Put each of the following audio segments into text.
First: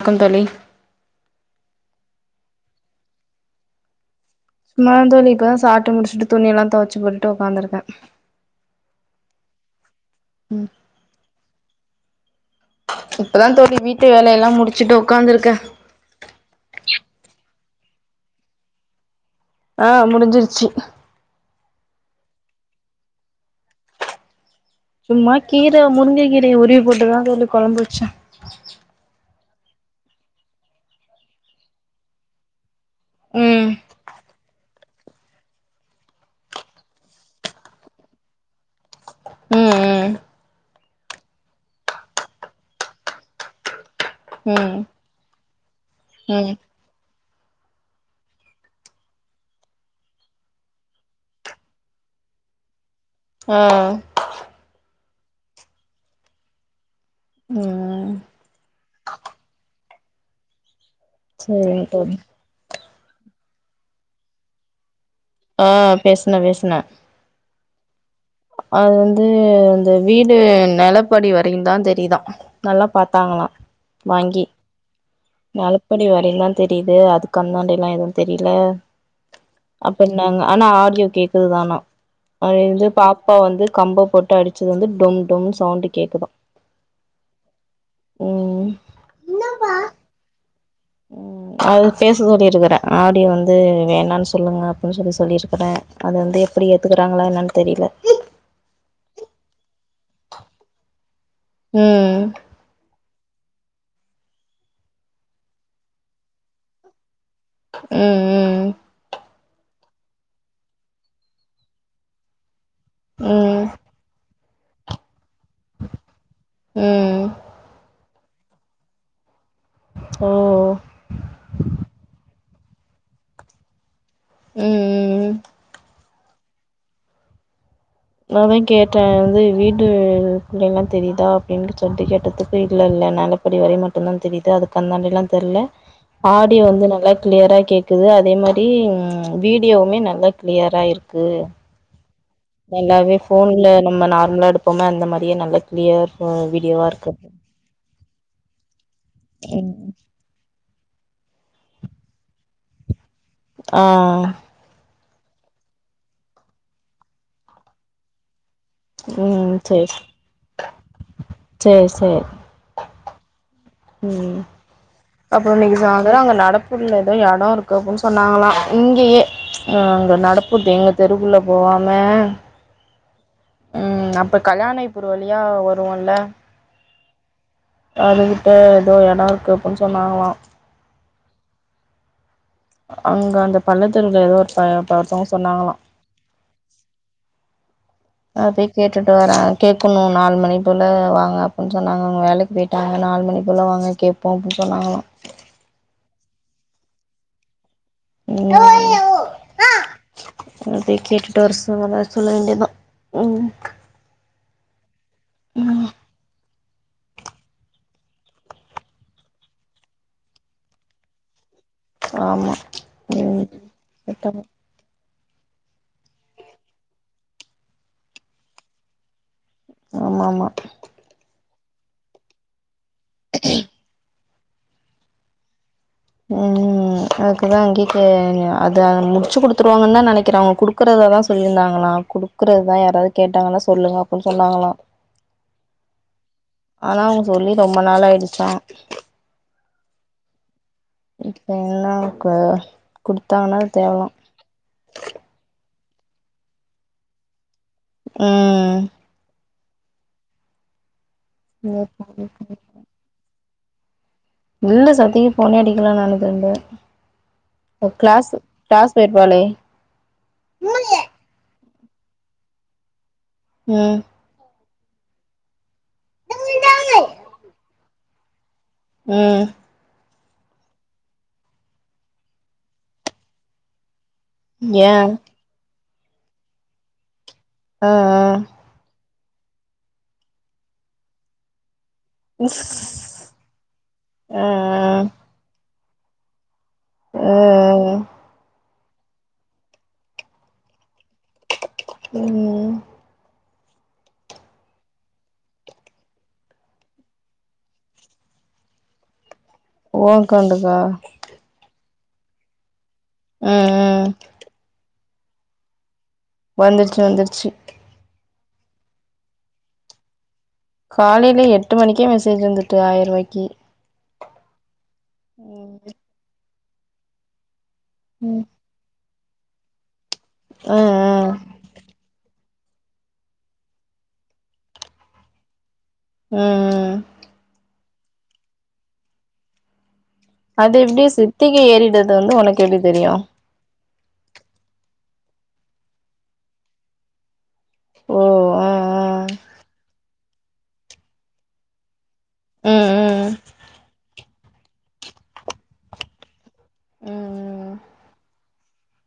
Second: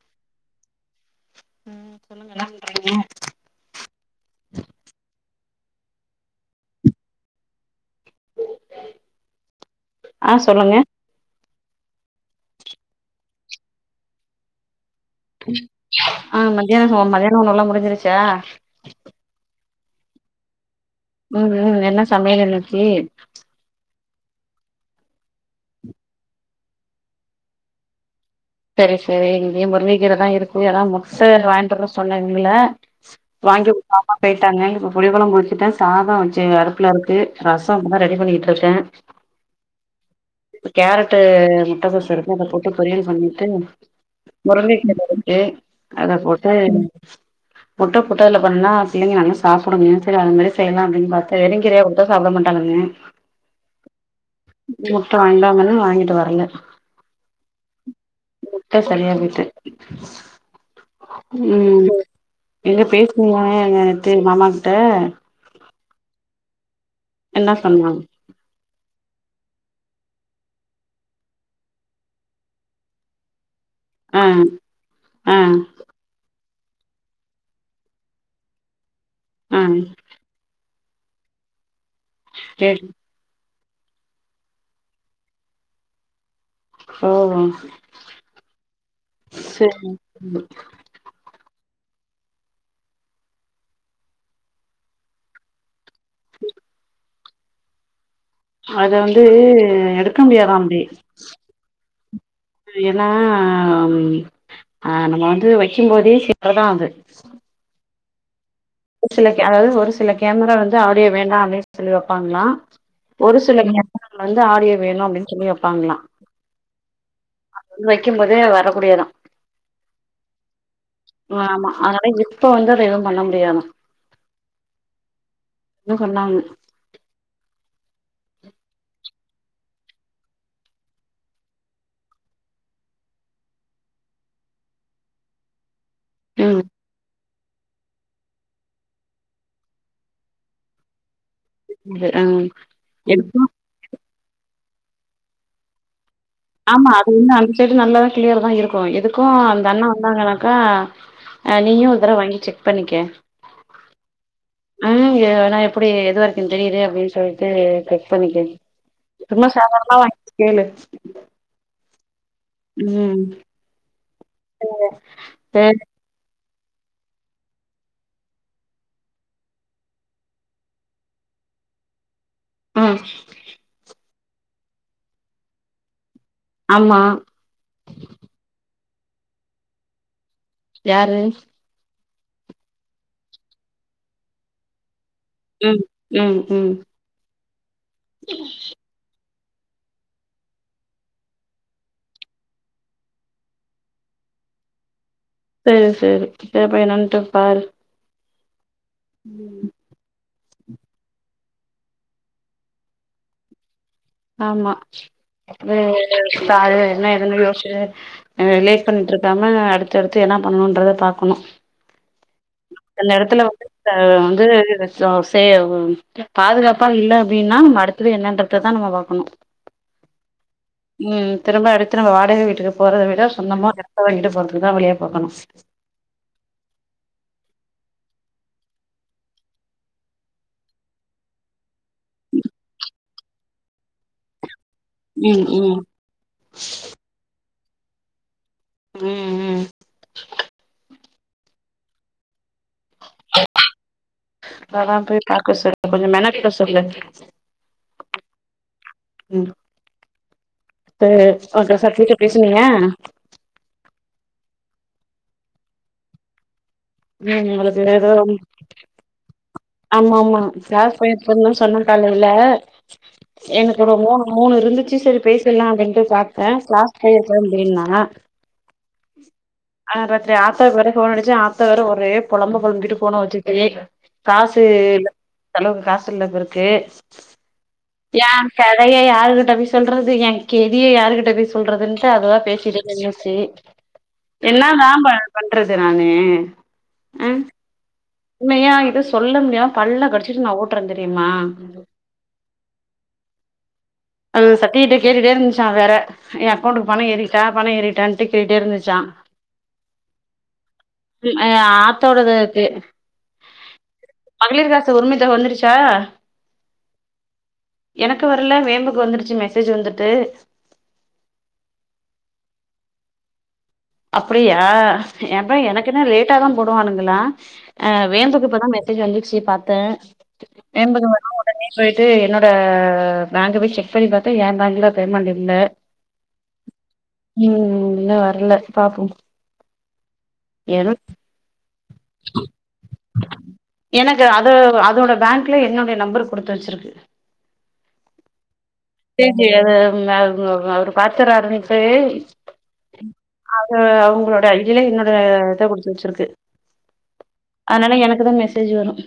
வணக்கம் தோழி ம் சொல்லுங்க என்ன பண்றீங்க சும்மாதா தோழி இப்பதா சாப்ட்டு முடிச்சுட்டு துணியெல்லா தொவச்சு போட்டுட்டு உக்காந்ருக்கே அ ம் சொல்லுங்க இப்பதா தோழி வீட்டு வேலையெல்லா முடிச்சுட்டு உக்காந்ருக்கே அ மதியானோ சோ மத்தியானே உணவெல்லா முடிஞ்சிருச்சா அ முடிஞ்சிருச்சு ம் ம் என்ன சமையல் இன்னைக்கி சும்மா கீர முருங்க கீரய உருவி போட்டுதா தோழி கொழம்பு வெச்சே செரி செரி இங்கயு முருங்ககீரதா இருக்கு அதா முட்ட வாய்ட்டு வர சொன்னே இவுங்கல ம் வாங்கி குடுக்காம பொய்ட்டாங்க இப்ப புளிகொழம்பு வச்சுட்டே சாதோ வச்சு அடுப்புலருக்கு ரசோ இப்பதா ரெடி பண்ணிகிட்ருக்கே ம் ம் கேரட்டு முட்டக்கோசு இருக்கு இத போட்டு பொரியல் பண்ணிட்டு ம் முருங்கக் ம் கீர இருக்கு அத போட்டு ம் முட்டபோட்டு அதுல பண்ணா பிள்ளைங்க நல்லா சாப்டுங்க சேரி அது மாரி செய்யலா அப்டினு பாத்தே வெறுங்கீரயா குடுத்தா ட சாப்ட மாட்டானுங்கன்னு. அ. முட்ட வாய்ன்ட்டுவாங்கன்னே வாங்கிட்டு வரல. ம். முட்ட சரியாகிட்டு சேரிங்க ம். தோழி எங்க பேசுங்க [unintelligible] மாமா கிட்ட ஆ பேசுன பேசுன. என்னா சொன்னாங் அது வந்து அந்த வீடு நெலப்படி வரைகிந்தா தெரியுதா. நல்லா பாத்தாங்களா ஆ வாங்கி ஆ நெலப் படி வரையுந்தா தெரியுது அதுக்கு அந்தாண்ட எல்லா எது தெரில. அ ப்ன்னாங்க ஆனா ஆடியோ கேக்குதுதானா அது கேட் இது பா ப்பா வந்து கம்ப போட்டு அடிச்சது வந்து டொம் டொம்னு சவுண்டு கேக்குதா. ம் ம் சேரி [inaudible] ம் அது பேச சொல்லிருக்கறே ஆடியோ வந்து வேணான் சொல்லுங்க அப்பின் சொல்லி சொல்லிருக்குறே. அது வந்து எப்பிடி ஏத்துக்குறாங்களா என்னன் தெரில. அத வந்து எடுக்க முடியாதா அப்டி. ம். [inaudible] ஏனா ம் ஆ நம்ம வந்து வக்கிம்போதே [inaudible] தா அது. ம் ம். [inaudible] சில கே அதாவது ஒரு சில கேமரா வந்து ஆடியோ வேண்டா அப்டின் சொல்லி வெப்பாங்ளா. ஒரு சில ம் [inaudible] வந்து ஆடியோ வேணு அப்டின் சொல்லி வெப்பாங்ளா. ம் அது வந்து வெக்கிம்போதே வரக்கூடியதா. ம். ம் ஆமா அதனால இப்ப வந்து அத எதும் பண்ண முடியாதா. ம் ம் ம் ன்னு சொன்னாங் நா அதா கேட்டே வந்து அது வந்து வீடு குள்ள எல்லா தெரிதா அப்டின் சொல்ட்டு கேட்டதுக்கு இல்ல இல்ல நெல ப்படி வரையு மட்டுந்தா தெரிது. அதுக்கு அந்தாண்டில்லா தெர்ல. ம் ஆடியோ வந்து நல்லாக் க்ளியரா கேக்குது அதே மாரி ம் வீடியோவுமே நல்லா க்ளியரா இருக்கு. இது அ நல்லாவே ஃபோன்ல நம்ம நார்ம்லா எடுப்போமே அந்த மாரியே நல்ல க்ளியர் வ வி ஆமா அது வந்து அந்த சைடு நல்லாதா க்ளியர்தா இருக்கு எதுக்கு அந்த ம் அண்ணா வந்தாங்கனா க்கா அ நீயு ஒரு தடவ வாங்கி செக் பண்ணிக்க. ஆ. ம் ஏனா எப்டி எது வரைக்குந் தெரியிது அப்டின் சொல்லிட்டு செக் பண்ணிக்க. சும்மா ம் சேர் சாதாரணமா வாங்கி கேளு சே சே சே. ம் ம் அப்றோ இன்னிக்கி சேரி சா ந்தரோ அங்க நடப்பூர்ல எதோ எடோ இருக்கு அப்பின் சொன்னாங்களா இங்கயே. அ அங்க நடப்பூத்து எங்க தெருக்குள்ள போவாம ம். ம் அப்ப கல்யாணை பூரு வழியா வருவோல்ல. ஆமா அதுட்ட ஏதோ எடம் இருக்கு அப்டினு சொன்னாங்களாம் யாரு அங்க அந்த பள்ளத்தெவுருல ஏதோ பாத்தோம் ம் ம் ம் [inaudible] அப்டியே கேட்டுட்டு வார கேட்கணும் நாலு மணி போல வாங்க அப்டின்னு சொன்னாங்க வேலைக்கு சாயங்காலம் நாலு மணிக்குள்ள வாங்க கேட்போம் அப்டின்னு சொன்னாங்களாம் செரி செரி செரி போய் என்னன்ட்டு பாரு [unintelligible] [inaudible] அத போய் கேட்டுட்டு வர சொல்ல வேண்டிய தான் ம் ஆமா ம் காலைலே என்ன ஏதுன்னு யோஸ்ட்டே லேட் பண்ணிட்ருக்காம அடுத்தடுத்து என்ன பண்ணுன்றத பாக்கணு ஆமா சில ம் எடத்துல வந்து ஆ கரெக்டாதா வந்து சே பாதுகாப்பா இல்ல அப்டின்னா நம்ம அடுத்தது என்னன்றத தா நம்ம பாக்கணு ஆமா ஆமா ம் திரும்ப அடுத்து நம்ம வாடக வீட்டுக்கு போறத விட சொந்தமா ஒரு எடத்த வாங்கிட்டு போறதுக்கு தா வழிய பாக்கணு ம் அதுக்கு தான் இங்கேக்கு அதா முடிச்சு குடுத்துருவாங்கன் தான் நனைக்கிறே அவங்க குடுக்குறதா தான் சொல்லிருந்தாங்களா குடுக்குறது தான் யாராவது கேட்டாங்கன்னா சொல்லுங்க அப்டின்னு சொன்னாங்களா ம் ம் ஆனா அவங்க சொல்லி ரொம்ப நாளா ஆகிடுச்சா ம் ம் இப்ப எல்லாம் கு கொடுத்தான்னா தேவலாம் அதாம் போய் பாக்க சொல்லு கொஞ்சம் மெனக்கட சொல்லு ம் ம் செரி அப்றோ சத்தி ட்ட பேசினியா இல்ல சத்திக்கு போனே அடிக்கலா நானுதென்டு ம் அவளுக்கு ஏதோ போயிருப்பாளே ஆமா ஆமா ஜா ம் பேயா ஒரு நாள் சொன்னா காலையில்லே எனக்கு ஒரு மூணு மூணு இருந்துச்சு சரி பேசிடலாம் அப்டின் பாத்தேன் கிளாஸ் போய்ற்றே அப்டின்னா ம் ஆ ராத்திரி ஆத்தாவுக்கு வேற போன் அடிச்சேன் ஆத்தா வேற ஒரே பொலம்பு பொலம்பிட்டு ஃபோனா வச்சுக்கிட்டே காசு ஏ இல்ல செலவுக்கு காசுல்ல பெருக்கே ஆ ஆ என் கதைய யாருகிட்ட போய் சொல்றது என் கெதிய யாருகிட்ட போய் சொல்றதுன்ட்டு அதுவா பேசிட்டே நின்னுச்சி ஆ என்ன தா பன் பண்றது நானு ஆ உண்மையா இது சொல்ல முடியாம பல்ல கடிச்சிட்டு நான் ஓட்டுறேன் தெரியுமா ம் அது சத்திகிட்ட கேட்டுட்டே இருந்துச்சா வேற என் அக்கௌண்ட்டக்கு பணம் ஏறிச்சா பணம் ஏறிட்டான்ட்டு கேட்டுடே இருந்துச்சான் ஓன் அக்கௌண்டுகா ஆ ஆத்தோடது இது ம் ம் மகளிர் காசு உரிமதொக வந்துருச்சா வந்துருச்சு வந்துருச்சு எனக்கு வரல வேம்புக்கு வந்துருச்சு மெசேஜ் வந்துட்டு காலையில எட்டு மணிக்கே மெசேஜ் வந்துட்டு ஆயிரூபாய்க்கி அப்படியா ஏம்ப்பா ம் எனக்குனா லேட்டா தான் போடுவானுங்களா அ ம் வேம்புக்கு இப்பதான் மெசே மெசேஜ் வந்துச்சி பாத்தேன் என்பது ம் ம் வரும் உடனே போயிட்டு என்னோட ப பேங்க போய் செக் பண்ணி பாத்தா ஏ பேங்க்ல பேமெண்ட் இல்ல ம் ம் ம் இன்னும் வர்ல பாப்போம் அது எப்டி சித்திக்கு ஏறிடுது வந்து உனக்கு எப்படி தெரியும் எனக்கு அது அதோட பேங்க்ல என்னுடைய நம்பர் கொடுத்து வச்சிருக்கு ஓ ஆ செரி அத அவுங் அவுங்க அவரு பாத்துறாருன்ட்டு ஆ ம் ம் அது அவுங்களோட ஐடியில என்னோட இத குடுத்து வச்சிருக்கு ம் அதனால எனக்கு தான் மெசேஜ் வரும்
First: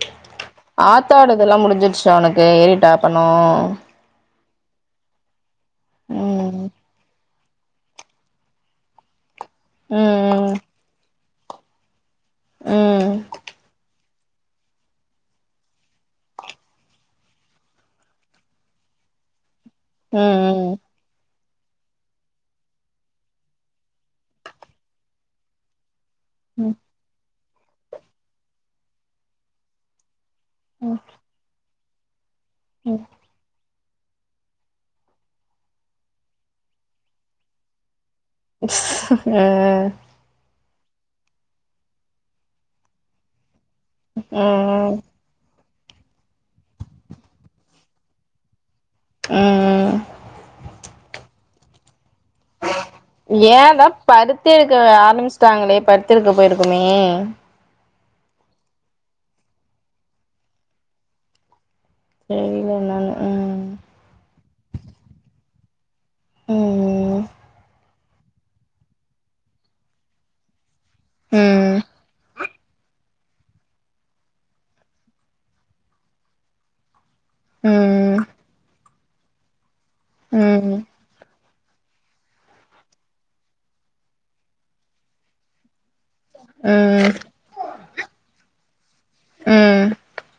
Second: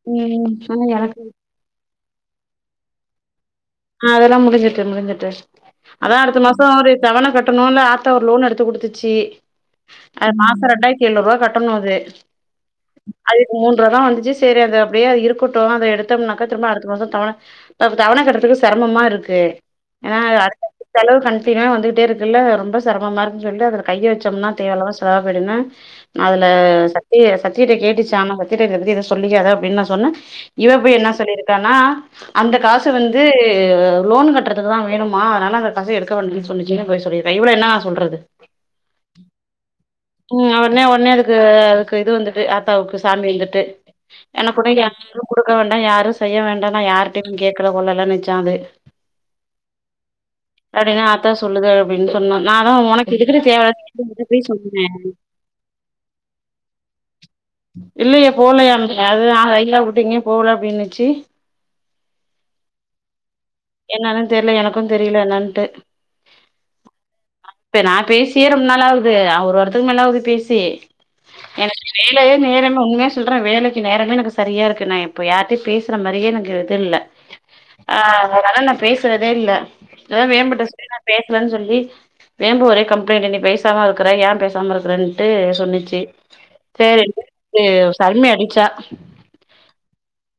ம் ஆனா எனக்கு ஆத்தாடு இதெல்லாம் முடிஞ்சிருச்சா உனக்கு ஏறிடாப்பணொ ஆ அதெல்லாம் முடிஞ்சட்டு முடிஞ்சுட்டு அதான் அடுத்த மாசொ ம் ஒரு தவன கட்டணும்ல்ல த்தா ஒரு லோன் எடுத்து கொடுத்துச்சு அ ம் மாசம் ரெண்டாயிரத்தி எழுநூறு ரூபா கட்டணும் அது ம் ம் அதுக்கு மூன்றதா வந்துச்சு சரி அது அப்படியே இருக்கட்டும் அதை எடுத்தோம்னாக்க திரும்ப அடுத்த மாசம் தவண தவண கட்டறதுக்கு சிரமமா இருக்கு ஏனா ம் செலவு கன்ட்டினா வந்துட்டே இருக்குல்ல ரொம்ப சிரமமா இருக்குன்னு சொல்லிட்டு அதுல கையை வச்சோம்னா தேவலாம செலவா போயிடும்னு அதுல ம் சத்தி சத்தியிட்ட கேட்டுச்சா சத்தியட்ட இத பத்தி ஏதோ சொல்லிக்காத அப்படின்னு நான் சொன்ன ம் இவப்போய் என்ன சொல்லியிருக்கானா அந்த காசு ம் வந்து து லோன் கட்டுறதுக்குதான் வேணுமா அதனால அந்த பசை எடுக்க வேண்டு சொன்னிச்சுன்னு போய் சொல்லி இருக்கா இவள என்ன சொல்றது ஆ உம் உடனே உடனே அதுக்கு அதுக்கு இது வந்துட்டு ஆத்தாவுக்கு சாமி வந்துட்டு என கூட யாரும் கொடுக்க வேண்டாம் யாரும் செய்ய வேண்டாம்னா யாரிட்டயு கேட்கல கொள்ளலனுச்சான் அது ம் ம் அப்படின்னு ஆத்தா சொல்லது அப்படின்னு சொன்னா நா தா ஒனக் ஏதான் பருத்தி எடுக்க ஆரம்பிச்சிட்டாங்களே பருத்தி எடுக்க போயிருக்குமே இல்லையே போலையா [unintelligible] அந்த அது இல்ல நான் கையா வுட்டீங்க போகல அப்படின்னுச்சு தெரில நானு உம் என்னன்னு தெரியல எனக்கும் தெரியல என்னாட்டு ம் நா பேசியே ரொம்ப நாள் ஆவுது அ ஒரு வரத்துக்கு மேல ஆவுது பேசி ம் எனக்கு வேலைய நேரம் உங்க செல்ற வேலைக்கு நேரமே எனக்கு சரியா இருக்கு நான் இப்ப யாரிட்டையும் பேசுற மாரியே எனக்கு இது இல்லை ஆ ம் ம் அதா நா பேசுறதே இல்லை அதான் வேம்புட்ட ம் சொல்லி நா பேசலன்னு சொல்லி வேம்பும் ஒரே கம்ப்ளைண்ட் நீ பைசாம இருக்கற ஏன் பேசாம இருக்கறன்ட்டு சொன்னிச்சு சேரி ம் [inaudible] சருமி அடிச்சா ம்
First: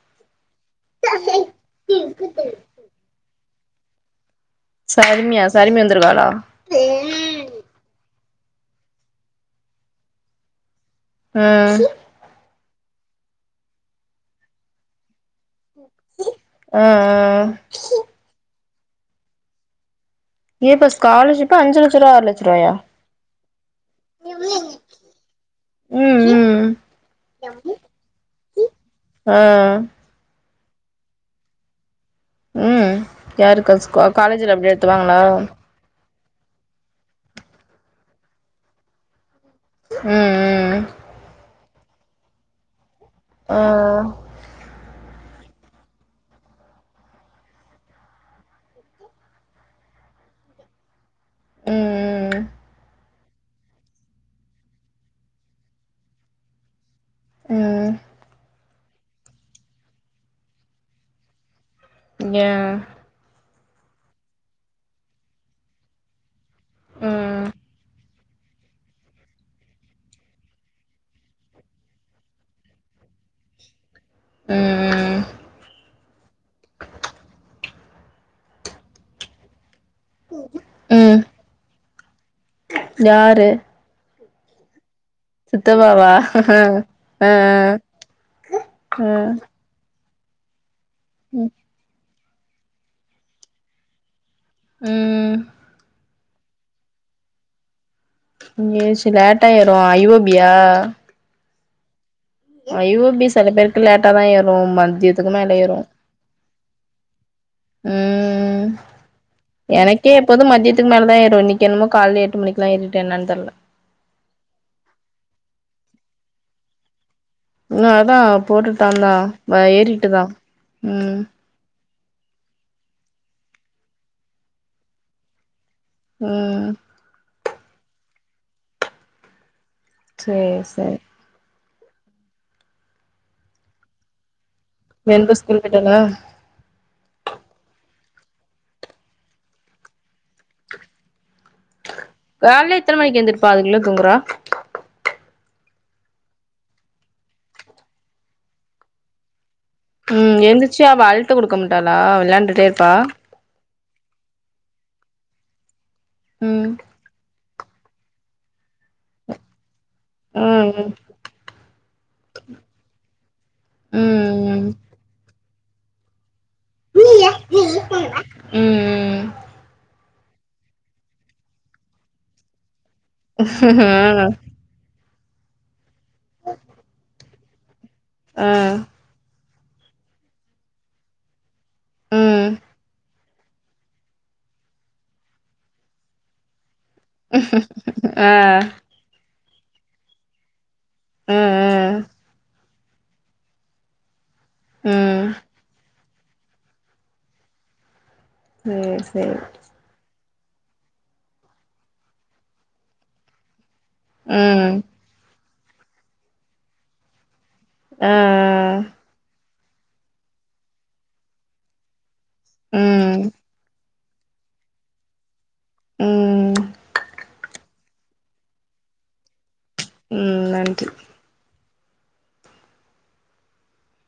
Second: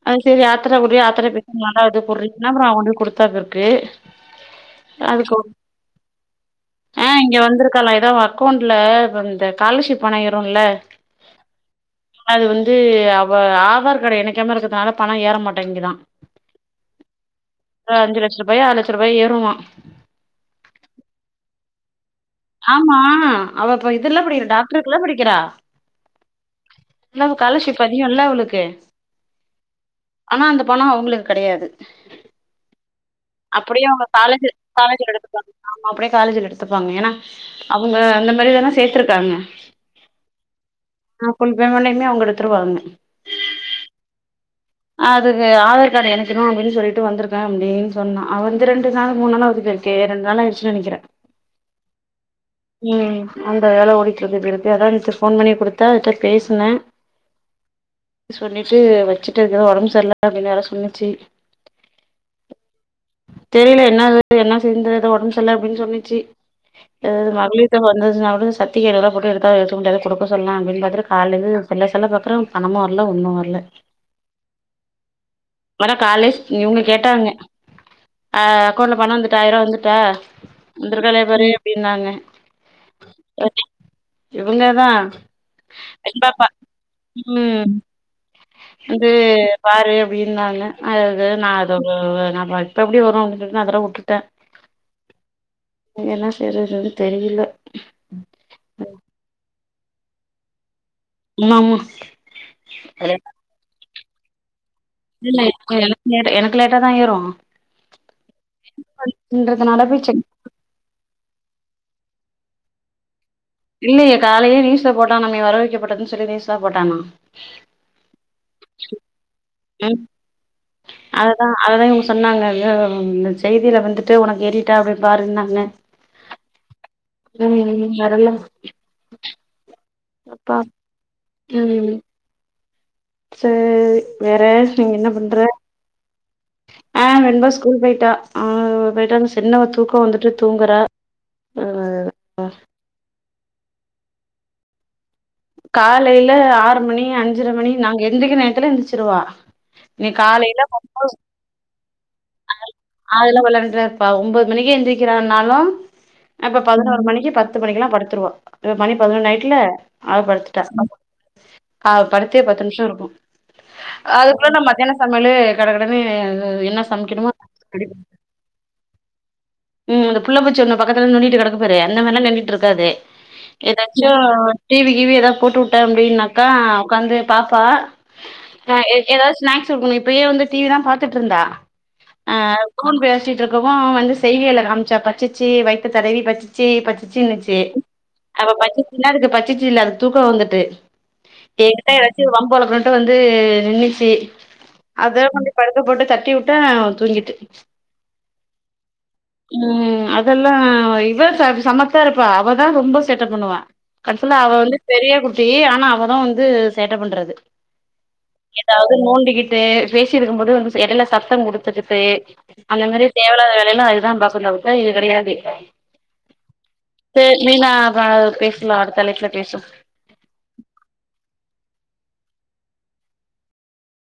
ஆ செரி ஆத்தட குடுரி ஆத்தட்ட பேச நல்லா இது போடுரின்னா அப்புறம் அவ கொண்டு போய் கொடுத்தாபிற்கு சருமியா சருமி வந்திருக்காலா ஆ இங்க வந்திருக்கலாம் ஏதோ அவ அக்கௌண்ட்ல இந்த ஸ்காலர்ஷிப் பணம் ஏறும் இல்ல ம் அது வந்து அவ ஆதார் கார்ட எணைக்காம இருக்குறதுனால பணம் ஏற மாட்டேங்குதா அ அ அ ஒரு லட்ச ரூபாய் ஆறுலட்ச ரூபாய் ஏறுமா ஏப்பா ஸ்காலர்ஷிப் அஞ்சு லட்சரூபா ஆறு ரூவாயா ஆமா அவ இப்ப இதுல்லா படிக்கிறா டாக்டருக்கு இல்ல படிக்கிறா ம் ம் ல்ல ஸ்காலர்ஷிப் அதிகம்ல்ல அவளுக்கு ஆ ஆ ஆனா அந்த பணம் அவங்களுக்கு கெடயாது ம் யாருக்கு அது அப்டியே ஸ்கூ அவுங்க காலேஜி காலேஜ்ல அப்டி காலேஜ்ல நடத்துவாங்களா எடுத்துக்குவாங்க ஆமா அப்டியே காலேஜ்ல எடுத்துப்பாங்க ஏன்னா அவுங்க அந்த மாரிதான சேத்திருக்காங்க ம் ம் அ ஃபுல் பேமன்ட்யுமே அவுங்க எடுத்துருவாங்க ஆ அதுக்கு ஆதார் கார்டு எனக்கெணும் அப்டின்னு சொல்ட்டு வந்திருக்கே அப்டின் சொன்னா அவன் வந்து ரெண்டு நாள் மூணு நாள் ஆவுது டி கேல்ஸ் கே ரெண்டு நாளாயிடுச்சினு நெனைக்கிறேன் ம் ம் அந்த வேல ஓடிக்கிட்றுக்குது அதான்ட்டு போன் பண்ணி குடுத்த அவட்ட பேசின ம் சொல்லிட்டு வச்சுட்டு இருக்கு வோடம்பு சரில அப்டின்னு வேற சொன்னுச்சு யா தெரில யென்ன அது யென்ன செய்ந்துத உடம்பு செரில்ல அப்டின்னு சொன்னிச்சு தா ம் மகளிர் தொக வந்தச்சினா கூட சட் டீ ஏழுவதுரூவா போட்டு எடுக்கா எடுத்து குடுக்க சொல்லா அப்டின்னு பாத்திட்டு கால்லருந்து செல்ல செல்ல பாக்கற பணமும் வரல ஒன்னும் வரல ம் ம் ம் வர காலேஜ் யிவுங்க கேட்டாங்க அ அக்கௌண்ட்ல பணம் வந்துட்டா ஆயிரூவா வந்துட்டா ம் வந்துருகாலா பாரு அப்டினாங்க யாரு ஓத்தி இவங்கதா சித்தப்பாவா பாப்பா ஆ ஆ ம் வந்து பாரு அப்டினாங்க அது நான் அத நான் பார் இப்ப எப்டி வரும் அப்டினு சொல்லிட்டு அதெல்லாம் வுட்டுட்டேன் ம் ம் என்ன செய்யறதுன்னு தெரில லூசு லேட் ஆய்ரும் ஐ வோ பி யா ஆமாம்மா ஐ ஓ பி சில பேருக்கு லேட்டா தான் ஏரும் மண் இல்ல எனக்கு லேட் எனக்கு லேட்டாதா ஏரும் ம் போய் எனக்கே செக் எப்போதும் மத்தியத் துக்கு மேல தான் ஏரும் இன்னிக் எண்ணமோ கால்ல எட்டு மணிக்கிலாம் யேரிட்டு யென்னானு தெர்ல இல்லையே காலைலே நியூஸ்ல போட்டானாமே வரவு வைக்கப்பட்டதுன்னு சொல்லி நியூஸ்ல போட்டானா இன்னும் அதான் போட்டுட்டான்லா ஆ தா ஏறிட்டு தான் ம் அததான் இவங்க சொன்னாங்க அ இந்த செய்தியில வந்துட்டு உனக்கு ஏரிட்டா அப்டின்னு பாருன்னாங்க ம் ம் ம் வரல்லா சேரி அப்பா சேரி ம் ம் சேரி வேற நீங்க என்ன பண்ற போய்ட்டால்லா ஆ வெண்பா ஸ்கூல் போயிட்டா ஆ போயிட்டா சின்னவ தூக்கம் வந்துட்டு தூங்குறா ஆ அதேதான் கால்ல எத்தன மணிக்கு எந்திரிப்பா அதுங்குள்ள தூங்குறா காலையில ஆறு மணி அஞ்சுர மணி நாங்க எந்திரிக்குற நேரத்துல எந்திரிச்சுருவா ம் எந்திச்சு அவ அழ்ட்டு குடுக்க மாட்டாளா வெளையாண்டுட்டே இருப்பா கால்ல வெளையான்டேருப்பா ஒம்போது மணிக்கி எந்திரிக்கிறனாலும் இப்ப ம் பதுனோரு மணிக்கி பத் த்து மணிக்கெல்லா படுத்துருவா இப்ப மணி பதுனொன்னாய்டுல அவ படுத்துட்டா ம் அவ படுத்தே பத்து நிம்ஷோ இருக்கு ம் அதுக்குள்ள நா ம் மத்தியானோ சமையலு கட கடனு என்ன சமைக்கணுமோ ம் ம் ம் ம் இந்த புள்ளப் பூச்சி ஒண்ணு பக்கத்துல நோண்டிட்டு கெடக்குப்பாரு அந்த மாரிலா நோன்டிட்டுருக்காது ம் எதாச்சு டிவி கீவி எதாவது போட்டுவுட்டே அப்டின்னாக்கா உக்காந்து பாப்பா ஆ அ எ எதாச் ஸ்நாக்ஸ் கொடுக்கணும் இப்பயே ஸ்நாக்ஸ் இருக்குனு இப்பயே வந்து டிவி தா பாத்துட்ருந்தா அ ம் அ போன் பேசிட்டு இருக்கவு வந்து செய்கையில காம்ச்சா பச்சிச்சி வைத்த தடவி பச்சிச்சி பச்சிச்சினுச்சு ஆ அவ ம் பச் இல்ல அதுக்கு பச்சிச்சு இல்ல அது தூக்கோ வந்துட்டு ஏகிட்ட ம் எதாச்சு வம்பு வளக்கனுன் கிட்ட வந்து நின்னுச்சி அத ம் கொன்டி படுக்க போட்டு தட்டி வுட்டே தூங்கிட்டு இது சேரி ம் அதெல்லா இவ சமத்தா இருப்பா அவதா ரொம்ப சேட்டப் பண்ணுவா கடசில அவ ம் வந்து பெரிய குட்டி ஆனா அவதா வந்து சேட்டப் பண்றது அ அ எதாவது நோண்டிக்கிட்டு பேசிட்ருக்கும் போது வந்துச்சு எடையில சத்தம் குடுத்து கிட்டு அந்த மாரி ம் தேவயில்லாத வேலையெல்லா அதுதா பாக்கு தவுத்து இது கெடையாது ம் செரி மீனா அப்றோ அதுக் பேஸ்லா அடுத்த தலைப்புல பேசு ம் நன்றி